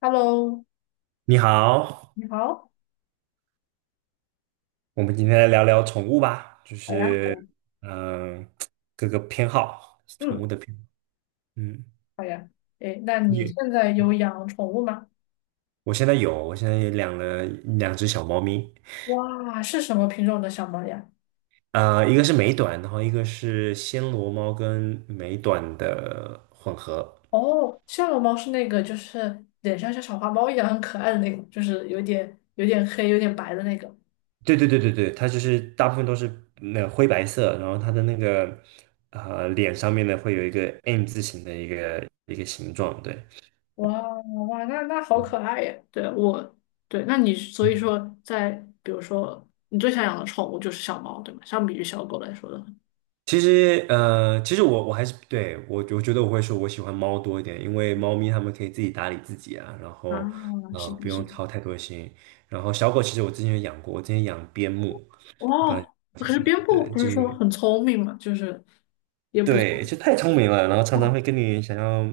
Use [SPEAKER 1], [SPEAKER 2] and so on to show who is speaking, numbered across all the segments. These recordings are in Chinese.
[SPEAKER 1] Hello，
[SPEAKER 2] 你好。
[SPEAKER 1] 你好。
[SPEAKER 2] 我们今天来聊聊宠物吧，就
[SPEAKER 1] 好呀。
[SPEAKER 2] 是嗯、呃各个偏好，宠
[SPEAKER 1] 嗯，
[SPEAKER 2] 物的偏好。嗯，
[SPEAKER 1] 好呀。诶，那你
[SPEAKER 2] 你
[SPEAKER 1] 现在有养宠物吗？
[SPEAKER 2] 我现在有，我现在也养了两只小猫咪。
[SPEAKER 1] 哇，是什么品种的小猫呀？
[SPEAKER 2] 一个是美短，然后一个是暹罗猫跟美短的混合。
[SPEAKER 1] 哦，夏洛猫是那个，就是脸上像小花猫一样很可爱的那个，就是有点黑、有点白的那个。
[SPEAKER 2] 对对对对对，它就是大部分都是那个灰白色，然后它的那个脸上面呢会有一个 M 字形的一个形状，对。
[SPEAKER 1] 哇哇，那好可爱呀！对我，对，那你所以说在，比如说你最想养的宠物就是小猫，对吗？相比于小狗来说的话，
[SPEAKER 2] 其实我还是对我，我觉得我会说我喜欢猫多一点，因为猫咪它们可以自己打理自己啊。然
[SPEAKER 1] 啊，
[SPEAKER 2] 后
[SPEAKER 1] 是
[SPEAKER 2] 不
[SPEAKER 1] 的，是
[SPEAKER 2] 用
[SPEAKER 1] 的。
[SPEAKER 2] 操太多心。然后小狗其实我之前有养过，我之前养边牧。不
[SPEAKER 1] 哇，
[SPEAKER 2] 然
[SPEAKER 1] 可是边
[SPEAKER 2] 对
[SPEAKER 1] 牧不
[SPEAKER 2] 就
[SPEAKER 1] 是
[SPEAKER 2] 是那
[SPEAKER 1] 说
[SPEAKER 2] 个
[SPEAKER 1] 很聪明嘛，就是也不错。
[SPEAKER 2] 对，就太聪明了，然后常常会跟你想要。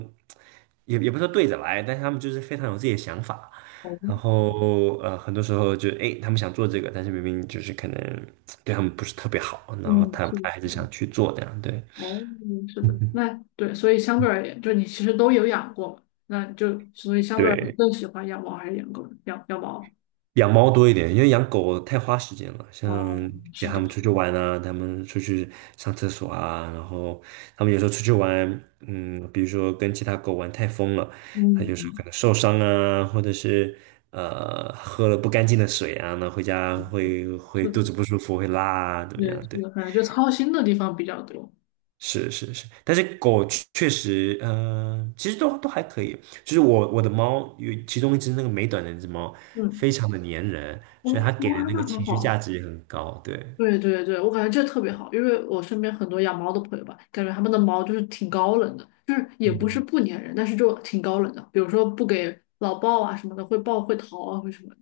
[SPEAKER 2] 也不是说对着来，但是他们就是非常有自己的想法。
[SPEAKER 1] 哦。
[SPEAKER 2] 然后很多时候就诶，他们想做这个，但是明明就是可能对他们不是特别好，然后
[SPEAKER 1] 嗯，是的。
[SPEAKER 2] 他还是想去做这样，对。
[SPEAKER 1] 哦，是的，
[SPEAKER 2] 嗯，
[SPEAKER 1] 那对，所以相对而言，就你其实都有养过嘛，那就所以相对而言
[SPEAKER 2] 对。
[SPEAKER 1] 更喜欢养猫还是养狗？养养猫。
[SPEAKER 2] 养猫多一点，因为养狗太花时间了，
[SPEAKER 1] 哦，
[SPEAKER 2] 像给
[SPEAKER 1] 是
[SPEAKER 2] 他
[SPEAKER 1] 的。
[SPEAKER 2] 们出去玩啊，他们出去上厕所啊。然后他们有时候出去玩，嗯，比如说跟其他狗玩太疯了，他就时候可
[SPEAKER 1] 嗯，
[SPEAKER 2] 能受伤啊，或者是喝了不干净的水啊，那回家会
[SPEAKER 1] 是的，
[SPEAKER 2] 肚子不舒服，会拉啊，怎么
[SPEAKER 1] 对，
[SPEAKER 2] 样？
[SPEAKER 1] 是
[SPEAKER 2] 对。
[SPEAKER 1] 的，反正就操心的地方比较多。
[SPEAKER 2] 是是是，但是狗确实，其实都还可以。就是我的猫有其中一只那个美短的那只猫，
[SPEAKER 1] 嗯。
[SPEAKER 2] 非常的粘人，
[SPEAKER 1] 哦，
[SPEAKER 2] 所以它给
[SPEAKER 1] 哇，
[SPEAKER 2] 的那个
[SPEAKER 1] 那很
[SPEAKER 2] 情绪价
[SPEAKER 1] 好。
[SPEAKER 2] 值也很高。对，
[SPEAKER 1] 对对对，我感觉这特别好，因为我身边很多养猫的朋友吧，感觉他们的猫就是挺高冷的，就是也不是
[SPEAKER 2] 嗯。
[SPEAKER 1] 不粘人，但是就挺高冷的，比如说不给老抱啊什么的，会抱会逃啊，会什么的。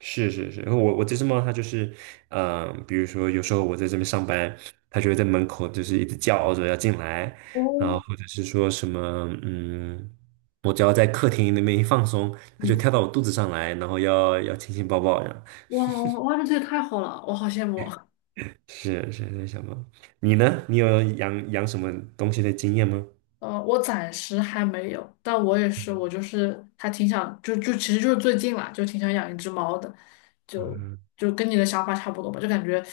[SPEAKER 2] 是是是。然后我这只猫它就是，比如说有时候我在这边上班，它就会在门口就是一直叫着要进来。然后
[SPEAKER 1] 哦。
[SPEAKER 2] 或者是说什么，嗯，我只要在客厅那边一放松，它就
[SPEAKER 1] 嗯。
[SPEAKER 2] 跳到我肚子上来，然后要亲亲抱抱，样。
[SPEAKER 1] 哇哇哇，这也太好了，我好羡慕。
[SPEAKER 2] 是是在想猫。你呢？你有养养什么东西的经验吗？
[SPEAKER 1] 我暂时还没有，但我也是，我就是还挺想，就其实就是最近啦，就挺想养一只猫的，就
[SPEAKER 2] 嗯
[SPEAKER 1] 就跟你的想法差不多吧，就感觉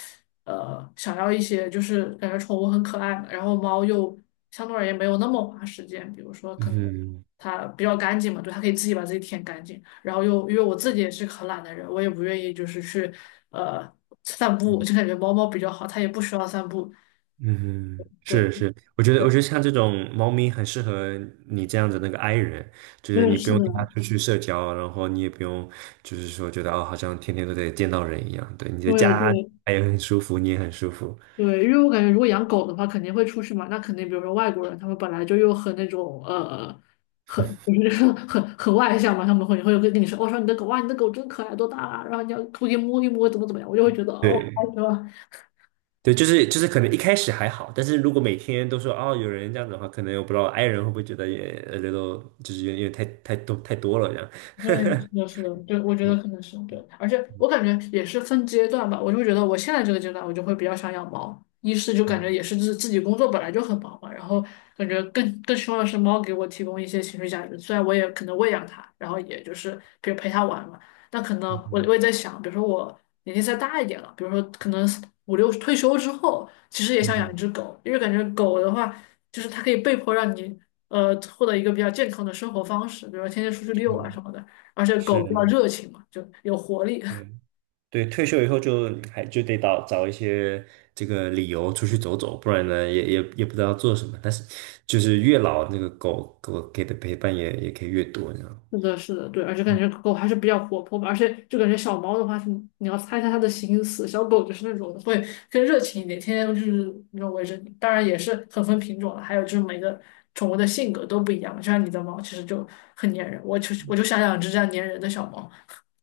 [SPEAKER 1] 想要一些就是感觉宠物很可爱嘛，然后猫又相对而言没有那么花时间，比如说可能
[SPEAKER 2] 嗯
[SPEAKER 1] 它比较干净嘛，对，它可以自己把自己舔干净，然后又因为我自己也是个很懒的人，我也不愿意就是去呃散步，
[SPEAKER 2] 嗯
[SPEAKER 1] 就感觉猫猫比较好，它也不需要散步，
[SPEAKER 2] 嗯，是
[SPEAKER 1] 对。
[SPEAKER 2] 是，我觉得像这种猫咪很适合你这样子那个 i 人，就是
[SPEAKER 1] 对，
[SPEAKER 2] 你不
[SPEAKER 1] 是
[SPEAKER 2] 用
[SPEAKER 1] 的，
[SPEAKER 2] 带它出去社交，然后你也不用就是说觉得哦，好像天天都得见到人一样。对，你的
[SPEAKER 1] 对
[SPEAKER 2] 家
[SPEAKER 1] 对，
[SPEAKER 2] 它也很舒服，你也很舒服。
[SPEAKER 1] 对，因为我感觉如果养狗的话，肯定会出去嘛。那肯定，比如说外国人，他们本来就又很那种很就是 很外向嘛，他们会跟跟你说，我、说你的狗哇，你的狗真可爱，多大啊？然后你要出去摸一摸，怎么怎么样，我就会觉得啊，我好
[SPEAKER 2] 对
[SPEAKER 1] 喜欢。
[SPEAKER 2] 对，就是可能一开始还好，但是如果每天都说哦有人这样子的话，可能我不知道 i 人会不会觉得也 a little 就是有点太多太多了这样。
[SPEAKER 1] 对，是的，是的，对，我觉 得
[SPEAKER 2] 我
[SPEAKER 1] 可能是对，而且我感觉也是分阶段吧，我就会觉得我现在这个阶段，我就会比较想养猫，一是就感觉也
[SPEAKER 2] 嗯。
[SPEAKER 1] 是自己工作本来就很忙嘛，然后感觉更希望的是猫给我提供一些情绪价值，虽然我也可能喂养它，然后也就是比如陪它玩嘛，但可能我也
[SPEAKER 2] 嗯
[SPEAKER 1] 在想，比如说我年纪再大一点了，比如说可能五六退休之后，其实也想养一
[SPEAKER 2] 嗯
[SPEAKER 1] 只狗，因为感觉狗的话，就是它可以被迫让你。获得一个比较健康的生活方式，比如说天天出去遛啊
[SPEAKER 2] 嗯哼。
[SPEAKER 1] 什么的。而且狗
[SPEAKER 2] 是
[SPEAKER 1] 比较
[SPEAKER 2] 是，
[SPEAKER 1] 热情嘛，就有活力。
[SPEAKER 2] 对对。退休以后就还就得找找一些这个理由出去走走，不然呢也不知道做什么。但是就是越老那个狗狗给的陪伴也可以越多。
[SPEAKER 1] 是的，是的，对，而且感觉狗还是比较活泼吧，而且就感觉小猫的话是你要猜一下它的心思，小狗就是那种会更热情一点，天天就是那种围着你。当然也是很分品种了，还有就是每个宠物的性格都不一样嘛就像你的猫其实就很粘人，我就想养只这样粘人的小猫。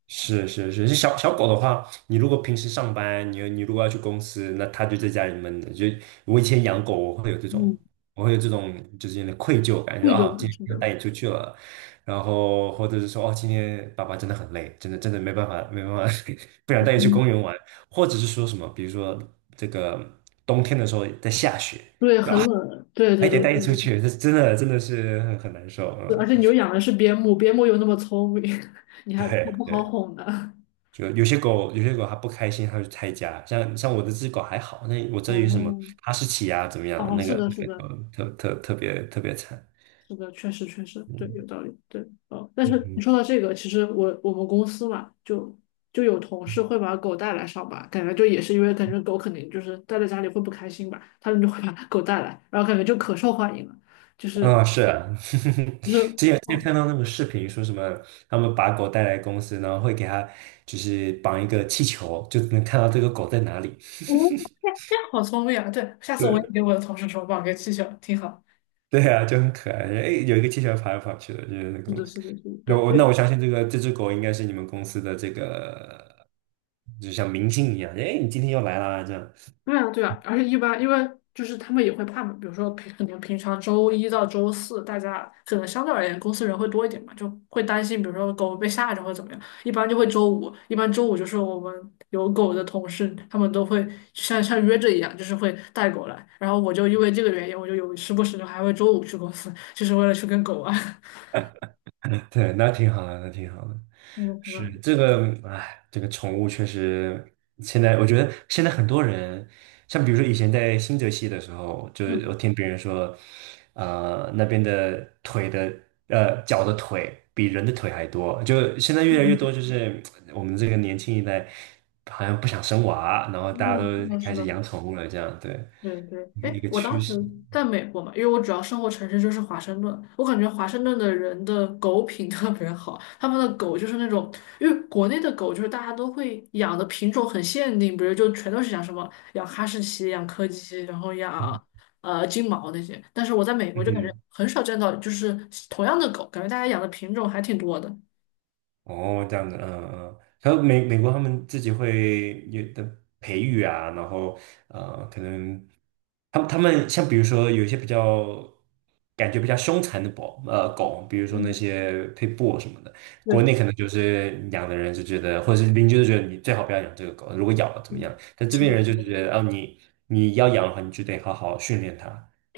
[SPEAKER 2] 是是是。是小小狗的话，你如果平时上班，你如果要去公司，那它就在家里闷着。就我以前养狗，我会有这种，
[SPEAKER 1] 嗯，
[SPEAKER 2] 我会有这种就是有点愧疚感。就
[SPEAKER 1] 贵
[SPEAKER 2] 啊，
[SPEAKER 1] 就
[SPEAKER 2] 今
[SPEAKER 1] 是，
[SPEAKER 2] 天
[SPEAKER 1] 是
[SPEAKER 2] 不能
[SPEAKER 1] 的。
[SPEAKER 2] 带你出去了，然后或者是说哦，今天爸爸真的很累，真的真的没办法没办法，不想带你去
[SPEAKER 1] 嗯。
[SPEAKER 2] 公园玩，或者是说什么，比如说这个冬天的时候在下雪，
[SPEAKER 1] 对，很冷，对
[SPEAKER 2] 还
[SPEAKER 1] 对
[SPEAKER 2] 得
[SPEAKER 1] 对
[SPEAKER 2] 带你
[SPEAKER 1] 对
[SPEAKER 2] 出
[SPEAKER 1] 对。
[SPEAKER 2] 去，这真的真的是很难受。
[SPEAKER 1] 对
[SPEAKER 2] 嗯，
[SPEAKER 1] 而且你又养的是边牧，边牧又那么聪明，你还
[SPEAKER 2] 对
[SPEAKER 1] 不好
[SPEAKER 2] 对。
[SPEAKER 1] 哄呢。
[SPEAKER 2] 就有些狗，有些狗它不开心，它就拆家。像我的这只狗还好，那我这里有什么
[SPEAKER 1] 哦。
[SPEAKER 2] 哈士奇啊，怎么样的？
[SPEAKER 1] 哦，
[SPEAKER 2] 那
[SPEAKER 1] 是
[SPEAKER 2] 个
[SPEAKER 1] 的，是的，
[SPEAKER 2] 特别特别惨。
[SPEAKER 1] 是的，确实，确实，对，
[SPEAKER 2] 嗯
[SPEAKER 1] 有道理，对。哦，但
[SPEAKER 2] 嗯
[SPEAKER 1] 是
[SPEAKER 2] 哼。
[SPEAKER 1] 你说到这个，其实我们公司嘛，就有同事会把狗带来上班，感觉就也是因为感觉狗肯定就是待在家里会不开心吧，他们就会把狗带来，然后感觉就可受欢迎了，就是
[SPEAKER 2] 啊、是啊。
[SPEAKER 1] 就 是，
[SPEAKER 2] 之前
[SPEAKER 1] 哦，
[SPEAKER 2] 看到那个视频，说什么他们把狗带来公司，然后会给它就是绑一个气球，就能看到这个狗在哪里。
[SPEAKER 1] 这样好聪明啊！对，下次我也
[SPEAKER 2] 对。
[SPEAKER 1] 给我的同事说，把我给气球，挺好。
[SPEAKER 2] 对啊，就很可爱。哎，有一个气球跑来跑去的，就是那个
[SPEAKER 1] 是
[SPEAKER 2] 公
[SPEAKER 1] 的，
[SPEAKER 2] 司。
[SPEAKER 1] 是的，是的，
[SPEAKER 2] 那
[SPEAKER 1] 对。
[SPEAKER 2] 我相信这个这只狗应该是你们公司的这个，就像明星一样。哎，你今天又来啦，这样。
[SPEAKER 1] 对啊，对啊，而且一般因为就是他们也会怕嘛，比如说平可能平常周一到周四，大家可能相对而言公司人会多一点嘛，就会担心，比如说狗被吓着或者怎么样，一般就会周五，一般周五就是我们有狗的同事，他们都会像约着一样，就是会带狗来，然后我就因为这个原因，我就有时不时的还会周五去公司，就是为了去跟狗玩。
[SPEAKER 2] 对，那挺好的，那挺好的。
[SPEAKER 1] 嗯可
[SPEAKER 2] 是
[SPEAKER 1] 能
[SPEAKER 2] 这个。哎，这个宠物确实，现在我觉得现在很多人，像比如说以前在新泽西的时候，就是我
[SPEAKER 1] 嗯
[SPEAKER 2] 听别人说，那边的腿的，脚的腿比人的腿还多，就现在越来越
[SPEAKER 1] 嗯，
[SPEAKER 2] 多，就是我们这个年轻一代好像不想生娃，然后大家都
[SPEAKER 1] 嗯，是的，
[SPEAKER 2] 开
[SPEAKER 1] 是
[SPEAKER 2] 始
[SPEAKER 1] 的。
[SPEAKER 2] 养宠物了，这样，对。
[SPEAKER 1] 对对，
[SPEAKER 2] 一个
[SPEAKER 1] 哎，我
[SPEAKER 2] 趋
[SPEAKER 1] 当时
[SPEAKER 2] 势。
[SPEAKER 1] 在美国嘛，因为我主要生活城市就是华盛顿，我感觉华盛顿的人的狗品特别好，他们的狗就是那种，因为国内的狗就是大家都会养的品种很限定，比如就全都是养什么养哈士奇、养柯基，然后
[SPEAKER 2] 嗯
[SPEAKER 1] 养金毛那些，但是我在美国
[SPEAKER 2] 嗯
[SPEAKER 1] 就感觉
[SPEAKER 2] 哼。
[SPEAKER 1] 很少见到就是同样的狗，感觉大家养的品种还挺多的。
[SPEAKER 2] 哦，这样子，嗯嗯。还有美国他们自己会有的培育啊。然后可能他们像比如说有一些比较感觉比较凶残的狗，比如说那
[SPEAKER 1] 嗯，
[SPEAKER 2] 些配 i t 什么的。国
[SPEAKER 1] 对。
[SPEAKER 2] 内可能嗯就是养的人就觉得，或者是邻居就觉得你最好不要养这个狗，如果咬了怎么样？
[SPEAKER 1] 嗯
[SPEAKER 2] 但这
[SPEAKER 1] 是
[SPEAKER 2] 边
[SPEAKER 1] 的，是
[SPEAKER 2] 人就是
[SPEAKER 1] 的
[SPEAKER 2] 觉得，哦，你要养的话，你就得好好训练它。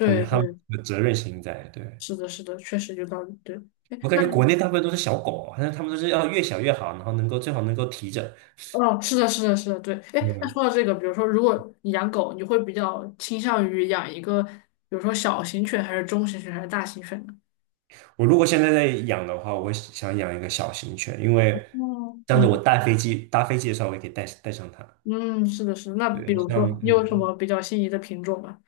[SPEAKER 2] 他们
[SPEAKER 1] 对，
[SPEAKER 2] 的责任心在，对。
[SPEAKER 1] 是的，是的，确实有道理。对。哎，
[SPEAKER 2] 我感
[SPEAKER 1] 那。
[SPEAKER 2] 觉国内
[SPEAKER 1] 你？
[SPEAKER 2] 大部分都是小狗，好像他们都是要越小越好，然后能够最好能够提着。
[SPEAKER 1] 哦，是的，是的，是的，对。哎，那
[SPEAKER 2] 嗯，
[SPEAKER 1] 说到这个，比如说，如果你养狗，你会比较倾向于养一个，比如说小型犬，还是中型犬，还是大型犬呢？
[SPEAKER 2] 我如果现在在养的话，我会想养一个小型犬，因为
[SPEAKER 1] 嗯。
[SPEAKER 2] 这样子我
[SPEAKER 1] 嗯
[SPEAKER 2] 搭飞机的时候，我也可以带上它。
[SPEAKER 1] 嗯，是的，是的。那比
[SPEAKER 2] 对，
[SPEAKER 1] 如
[SPEAKER 2] 像
[SPEAKER 1] 说，你有什么比较心仪的品种吗？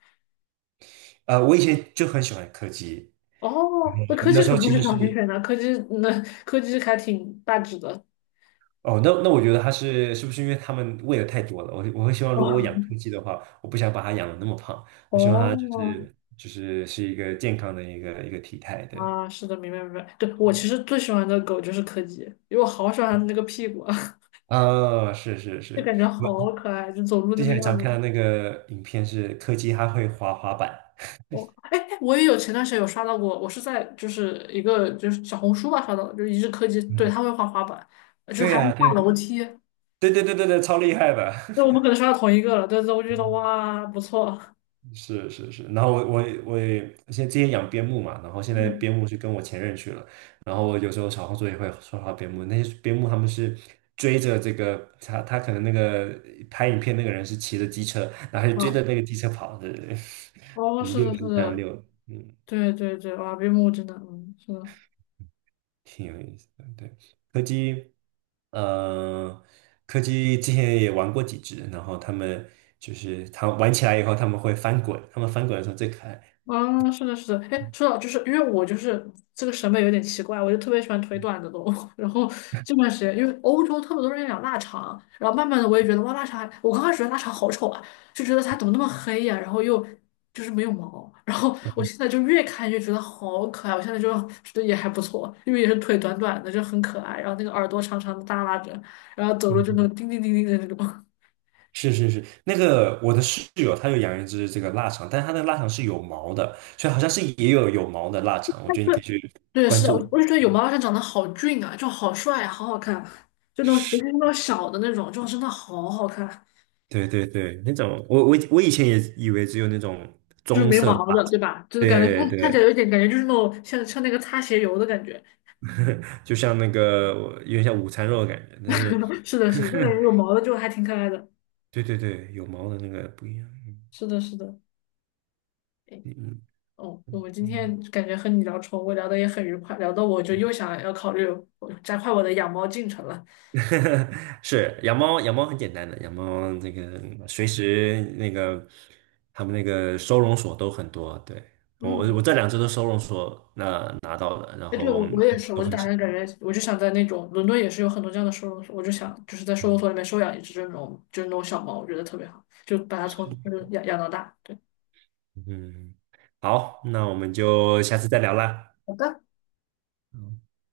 [SPEAKER 2] 我以前就很喜欢柯基，
[SPEAKER 1] 哦，那柯
[SPEAKER 2] 那
[SPEAKER 1] 基
[SPEAKER 2] 时
[SPEAKER 1] 可
[SPEAKER 2] 候
[SPEAKER 1] 不
[SPEAKER 2] 其
[SPEAKER 1] 是
[SPEAKER 2] 实
[SPEAKER 1] 小型
[SPEAKER 2] 是
[SPEAKER 1] 犬呢，柯基那柯基还挺大只的。
[SPEAKER 2] 哦，那我觉得它是是不是因为它们喂的太多了？我会希望 如果我养
[SPEAKER 1] 哦
[SPEAKER 2] 柯基的话，我不想把它养的那么胖，我希望它
[SPEAKER 1] 哦。
[SPEAKER 2] 是一个健康的一个体态。对，
[SPEAKER 1] 啊，是的，明白明白。对，我其实最喜欢的狗就是柯基，因为我好喜欢它的那个屁股啊，
[SPEAKER 2] 嗯，是是
[SPEAKER 1] 就
[SPEAKER 2] 是。
[SPEAKER 1] 感觉
[SPEAKER 2] 我
[SPEAKER 1] 好可爱，就走路
[SPEAKER 2] 之
[SPEAKER 1] 那个
[SPEAKER 2] 前
[SPEAKER 1] 样
[SPEAKER 2] 常看
[SPEAKER 1] 子。
[SPEAKER 2] 到那个影片是柯基，它会滑滑板。
[SPEAKER 1] 我哎，我也有前段时间有刷到过，我是在就是一个就是小红书吧刷到的，就是一日科技，对，
[SPEAKER 2] 嗯，
[SPEAKER 1] 他会滑滑板，就
[SPEAKER 2] 对
[SPEAKER 1] 还会
[SPEAKER 2] 呀、
[SPEAKER 1] 下楼
[SPEAKER 2] 对
[SPEAKER 1] 梯。
[SPEAKER 2] 对对对对对，超厉害的。
[SPEAKER 1] 那我们 可能刷到同一个了，但是我就觉得
[SPEAKER 2] 嗯，
[SPEAKER 1] 哇不错。
[SPEAKER 2] 是是是。然后我我也现在之前养边牧嘛，然后现在边
[SPEAKER 1] 嗯
[SPEAKER 2] 牧是跟我前任去了。然后我有时候小红书也会刷到边牧，那些边牧他们是追着这个他可能那个拍影片那个人是骑着机车，然后就追
[SPEAKER 1] 啊，
[SPEAKER 2] 着那个机车跑。对对对，
[SPEAKER 1] 哦
[SPEAKER 2] 我们
[SPEAKER 1] 是
[SPEAKER 2] 遛
[SPEAKER 1] 的
[SPEAKER 2] 狗就
[SPEAKER 1] 是
[SPEAKER 2] 这样
[SPEAKER 1] 的，
[SPEAKER 2] 遛。嗯。
[SPEAKER 1] 对对对，哇边牧真的嗯是的。
[SPEAKER 2] 挺有意思的。对，柯基，呃，柯基之前也玩过几只，然后他们就是它玩起来以后，他们会翻滚。他们翻滚的时候最可爱。
[SPEAKER 1] 啊，是的，是的，哎，说到就是因为我就是这个审美有点奇怪，我就特别喜欢腿短的动物。然后这段时间，因为欧洲特别多人养腊肠，然后慢慢的我也觉得哇，腊肠还我刚开始觉得腊肠好丑啊，就觉得它怎么那么黑呀、然后又就是没有毛，然后我现 在就越看越觉得好可爱，我现在就觉得也还不错，因为也是腿短短的，就很可爱，然后那个耳朵长长的耷拉着，然后走路就那
[SPEAKER 2] 嗯，
[SPEAKER 1] 种叮叮叮叮的那种。
[SPEAKER 2] 是是是。那个我的室友他有养一只这个腊肠，但是他的腊肠是有毛的，所以好像是也有毛的腊肠，我觉得你可以去
[SPEAKER 1] 对，
[SPEAKER 2] 关
[SPEAKER 1] 是的，我
[SPEAKER 2] 注。
[SPEAKER 1] 我就觉得有毛老师长得好俊啊，就好帅啊，好好看，就那种尤其是那种小的那种，就真的好好看，
[SPEAKER 2] 对对对，那种我我以前也以为只有那种
[SPEAKER 1] 就是
[SPEAKER 2] 棕
[SPEAKER 1] 没
[SPEAKER 2] 色的
[SPEAKER 1] 毛
[SPEAKER 2] 吧。
[SPEAKER 1] 的，对吧？就是感觉
[SPEAKER 2] 对
[SPEAKER 1] 看看起来
[SPEAKER 2] 对，
[SPEAKER 1] 有一点感觉就是那种像那个擦鞋油的感觉。
[SPEAKER 2] 就像那个有点像午餐肉的感觉，但是
[SPEAKER 1] 是的，是的，那种 有毛的就还挺可爱的。
[SPEAKER 2] 对对对，有毛的那个不一样。嗯。
[SPEAKER 1] 是的，是的。哎。哦，我们今天感觉和你聊宠物聊的也很愉快，聊得我就又想要考虑我加快我的养猫进程了。
[SPEAKER 2] 是养猫，养猫很简单的，养猫那个随时那个他们那个收容所都很多。对，我
[SPEAKER 1] 嗯。
[SPEAKER 2] 这两只都收容所那拿到了，然
[SPEAKER 1] 哎，对，
[SPEAKER 2] 后
[SPEAKER 1] 我我也是，
[SPEAKER 2] 都
[SPEAKER 1] 我就
[SPEAKER 2] 很
[SPEAKER 1] 打
[SPEAKER 2] 喜
[SPEAKER 1] 算感
[SPEAKER 2] 欢。
[SPEAKER 1] 觉，我就想在那种伦敦也是有很多这样的收容所，我就想就是在收容
[SPEAKER 2] 嗯，
[SPEAKER 1] 所里面收养一只这种就是那种小猫，我觉得特别好，就把它从
[SPEAKER 2] 是，
[SPEAKER 1] 就是养养到大。对。
[SPEAKER 2] 嗯，好，那我们就下次再聊啦。
[SPEAKER 1] 好的。
[SPEAKER 2] 嗯